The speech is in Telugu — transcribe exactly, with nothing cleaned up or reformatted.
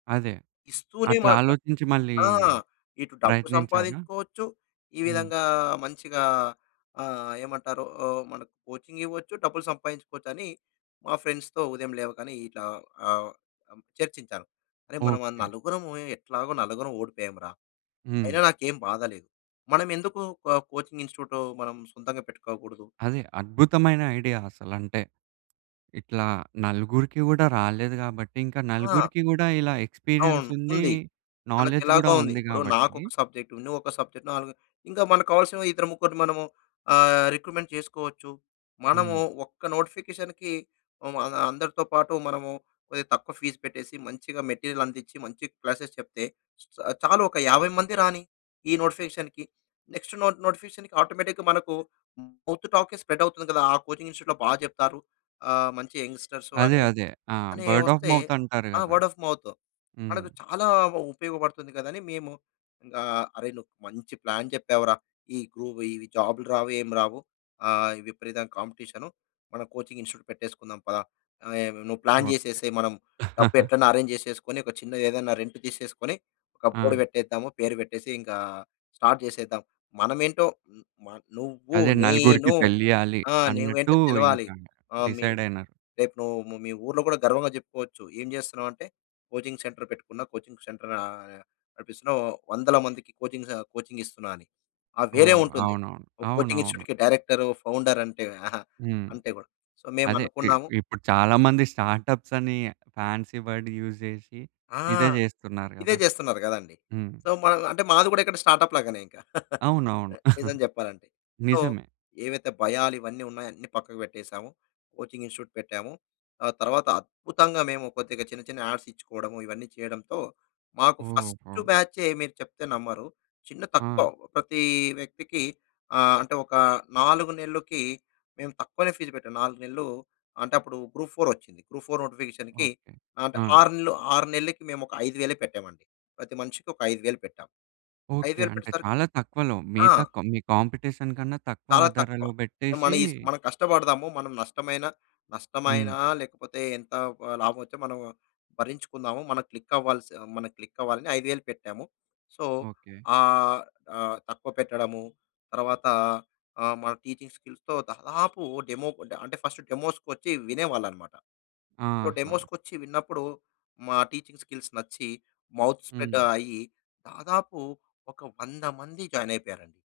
అదే! అట్లా ఇస్తూనేమాట. ఆలోచించి మళ్ళీ ఆ! ఇటు డబ్బు ప్రయత్నించారా? సంపాదించుకోవచ్చు. ఈ హ్మ్. విధంగా మంచిగా ఆహ్, ఏమంటారు? ఆహ్, మనకు కోచింగ్ ఇవ్వచ్చు, డబ్బులు సంపాదించుకోవచ్చని మా ఫ్రెండ్స్‌తో ఉదయం లేవగానే ఇట్లా ఆహ్, అం చర్చించాను. అరె! మనం అం ఓకే. నలుగురము ఎట్లాగో నలుగురం ఓడిపోయామురా! అయినా హ్మ్. నాకేం బాధ లేదు. మనమెందుకు కో కోచింగ్ ఇన్‌స్టిట్యూట్ మనం సొంతంగా పెట్టుకోకూడదు? అది అద్భుతమైన ఐడియా అసలంటే, ఇట్లా నలుగురికి గూడా రాలేదు గాబట్టి, ఇంక ఆ! నలుగురికి కూడా ఇలా ఎక్స్‌పీరియన్స్ అవును. ఉంది. ఉంది. నోలెడ్జ్ గూడా మనకెలాగో ఉంది. ఉంది ఇప్పుడు కాబట్టి నాకొక సబ్జెక్ట్, నువ్వొక సబ్జెక్ట్ నాలుగు ఇంకా మనకు కావాల్సిన ఇద్దరు, ముగ్గురిని మనము ఆహ్, రిక్రూట్మెంట్ చేసుకోవచ్చు. మనము హ్మ్. ఒక్క నోటిఫికేషన్‌కి అం అందరితో పాటు మనము కొదిగా తక్కువ ఫీజ్ పెట్టేసి, మంచిగా మెటీరియల్ అందిచ్చి, మంచి క్లాసెస్ చెప్తే, చాలు ఒక యాభై మంది రాని, ఈ నోటిఫికేషన్‌కి. నెక్స్ట్ నోట్ నోటిఫికేషన్‌కి ఆటోమేటిక్‌గా మనకు మౌత్ టాక్కే స్ప్రెడ్ అవుతుంది కదా! ఆ కోచింగ్ ఇన్‌స్టిట్యూట్‌లో బాగా చెప్తారు. ఆహ్, మంచి యంగ్‌స్టర్సు అదే! అని, అదే! ఆహ్, అని బర్డ్ ఆఫ్ ఒస్తే మౌత్ అంటారు ఆ! కదా! Word of mouth. హ్మ్. మనకు చాలా ఉపయోగపడుతుంది కదా! అని మేము ఆహ్, అరేయ్! నువ్వు మంచి ప్లాన్ చెప్పావురా. ఈ గ్రూ ఈ జాబులు రావు ఏమి రావు. ఆహ్, ఈ విపరీతమైన కాంపిటీషను. మనం కోచింగ్ ఇన్‌స్టిట్యూట్ పెట్టేసుకుందాం పదా! ఆహ్, నువ్వు ప్లాన్ ఓకే. చేసేసేయ్ మనం డబ్బు ఎట్లైనా అరేంజ్ చేసేసుకొని ఒక చిన్నది ఏదన్నా రెంట్ తీసేసుకొని, ఒక బోర్డ్ ఆ! పెట్టేద్దాము పేరు పెట్టేసి ఇంకా స్టార్ట్ చేసేద్దాం. మనమేంటో హ్మ్, మ నువ్వు అదే! నలుగురికి నేను తెలియాలి ఆ! నువ్వేంటో అన్నట్టు తెలవాలి. ఇంకా ఆహ్, మీ డిసైడైనారు. రేపు నువ్వు మీ ఊర్లో కూడా గర్వంగా చెప్పుకోవచ్చు. ఏం చేస్తున్నావ్ అంటే, కోచింగ్ సెంటర్ పెట్టుకున్న, కోచింగ్ సెంటర్ ఆహ్, నడిపిస్తున్నా. వందల మందికి కోచింగ్ స కోచింగ్ ఇస్తున్నా అని. ఆ! వేరే ఓహ్! ఉంటుంది. అవునవును. ఒక కోచింగ్ అవునవును. ఇన్‌స్టిట్యూట్‌కి డైరెక్టరు, ఫౌండర్ అంటే. ఆహా! హ్మ్. అంటే కూడా. సో, మేము అదే! ఇ అనుకున్నాము ఇప్పుడు చాలా మంది స్టార్‌టప్స్ అని, ఫాన్సీ వర్డ్ యూజ్ జేషి ఆ! ఇదే జేస్తున్నారు ఇదే కదా! చేస్తున్నారు కదండీ! హ్మ్. సో, మ అంటే మాది గూడా ఇక్కడ స్టార్ట్ అప్ లాగానే ఇంకా. అవునవును. నిజం చెప్పాలంటే. సో, నిజమే. ఏవైతే భయాలు ఇవన్నీ ఉన్నాయో అన్ని పక్కకు పెట్టేసాము. కోచింగ్ ఇన్‌స్టిట్యూట్ పెట్టాము. ఆ తర్వాత అద్భుతంగా మేము కొద్దిగా చిన్న, చిన్న యాడ్స్ ఇచ్చుకోవడము, ఇవన్నీ చేయడంతో మాకు ఫస్ట్ ఓహో! బ్యాచే మీరు చెప్తే నమ్మరు. చిన్న తక్కువ ఆ! ప్రతి వ్యక్తికి ఆహ్, అంటే ఒక నాలుగు నెల్లు‌కి మేము తక్కువనే ఫీజ్ పెట్టాం. నాలుగు నెల్లు అంటేప్పుడు గ్రూప్-4 ఒచ్చింది. గ్రూప్-4 నోటిఫికేషన్‌కి ఓకే. అంటే, ఆ! ఆరు నెల్లు ఆరు నెల్లు‌కి, మేమొక ఐదు వేలే పెట్టామండి. ప్రతి మనిషికి ఒక ఐదు వేలు పెట్టాం. ఐదు ఓకే. వేలు అంటే పెట్టేసరికి చాలా తక్కువలో ఆ! మిగతా కా మీ కాంపిటీషన్ కన్నా తక్కువ చాలా తక్కువ. ధరలో పెట్టేషి మనీస్ మనం కష్టపడదాము. మనం నష్టమైన, హ్మ్. నష్టమైనా లేకపోతే ఎంత ఆ, హ్ లాభం వచ్చి మనం భరించుకుందాము. మనం క్లిక్ అవ్వాలి స్ మనం క్లిక్ అవ్వాలని ఐదు వేలు పెట్టాము. So, okay. ఆహ్, ఆహ్, తక్కువ పెట్టడము, తరవాత ఆహ్, మన టీచింగ్ స్కిల్స్‌తో దాదాపు డెమో ఆహ్, అంటే ఫస్ట్ డెమోస్‌కొచ్చి వినేవాళ్ళన్నమాట. సొ, ఆహా! డెమోస్‌కొచ్చి విన్నప్పుడు మా టీచింగ్ స్కిల్స్ నచ్చి మౌత్ స్ప్రెడ్ హ్మ్. అయ్యి దాదాపు ఒక వంద మంది జాయిన్ అయిపోయారండి.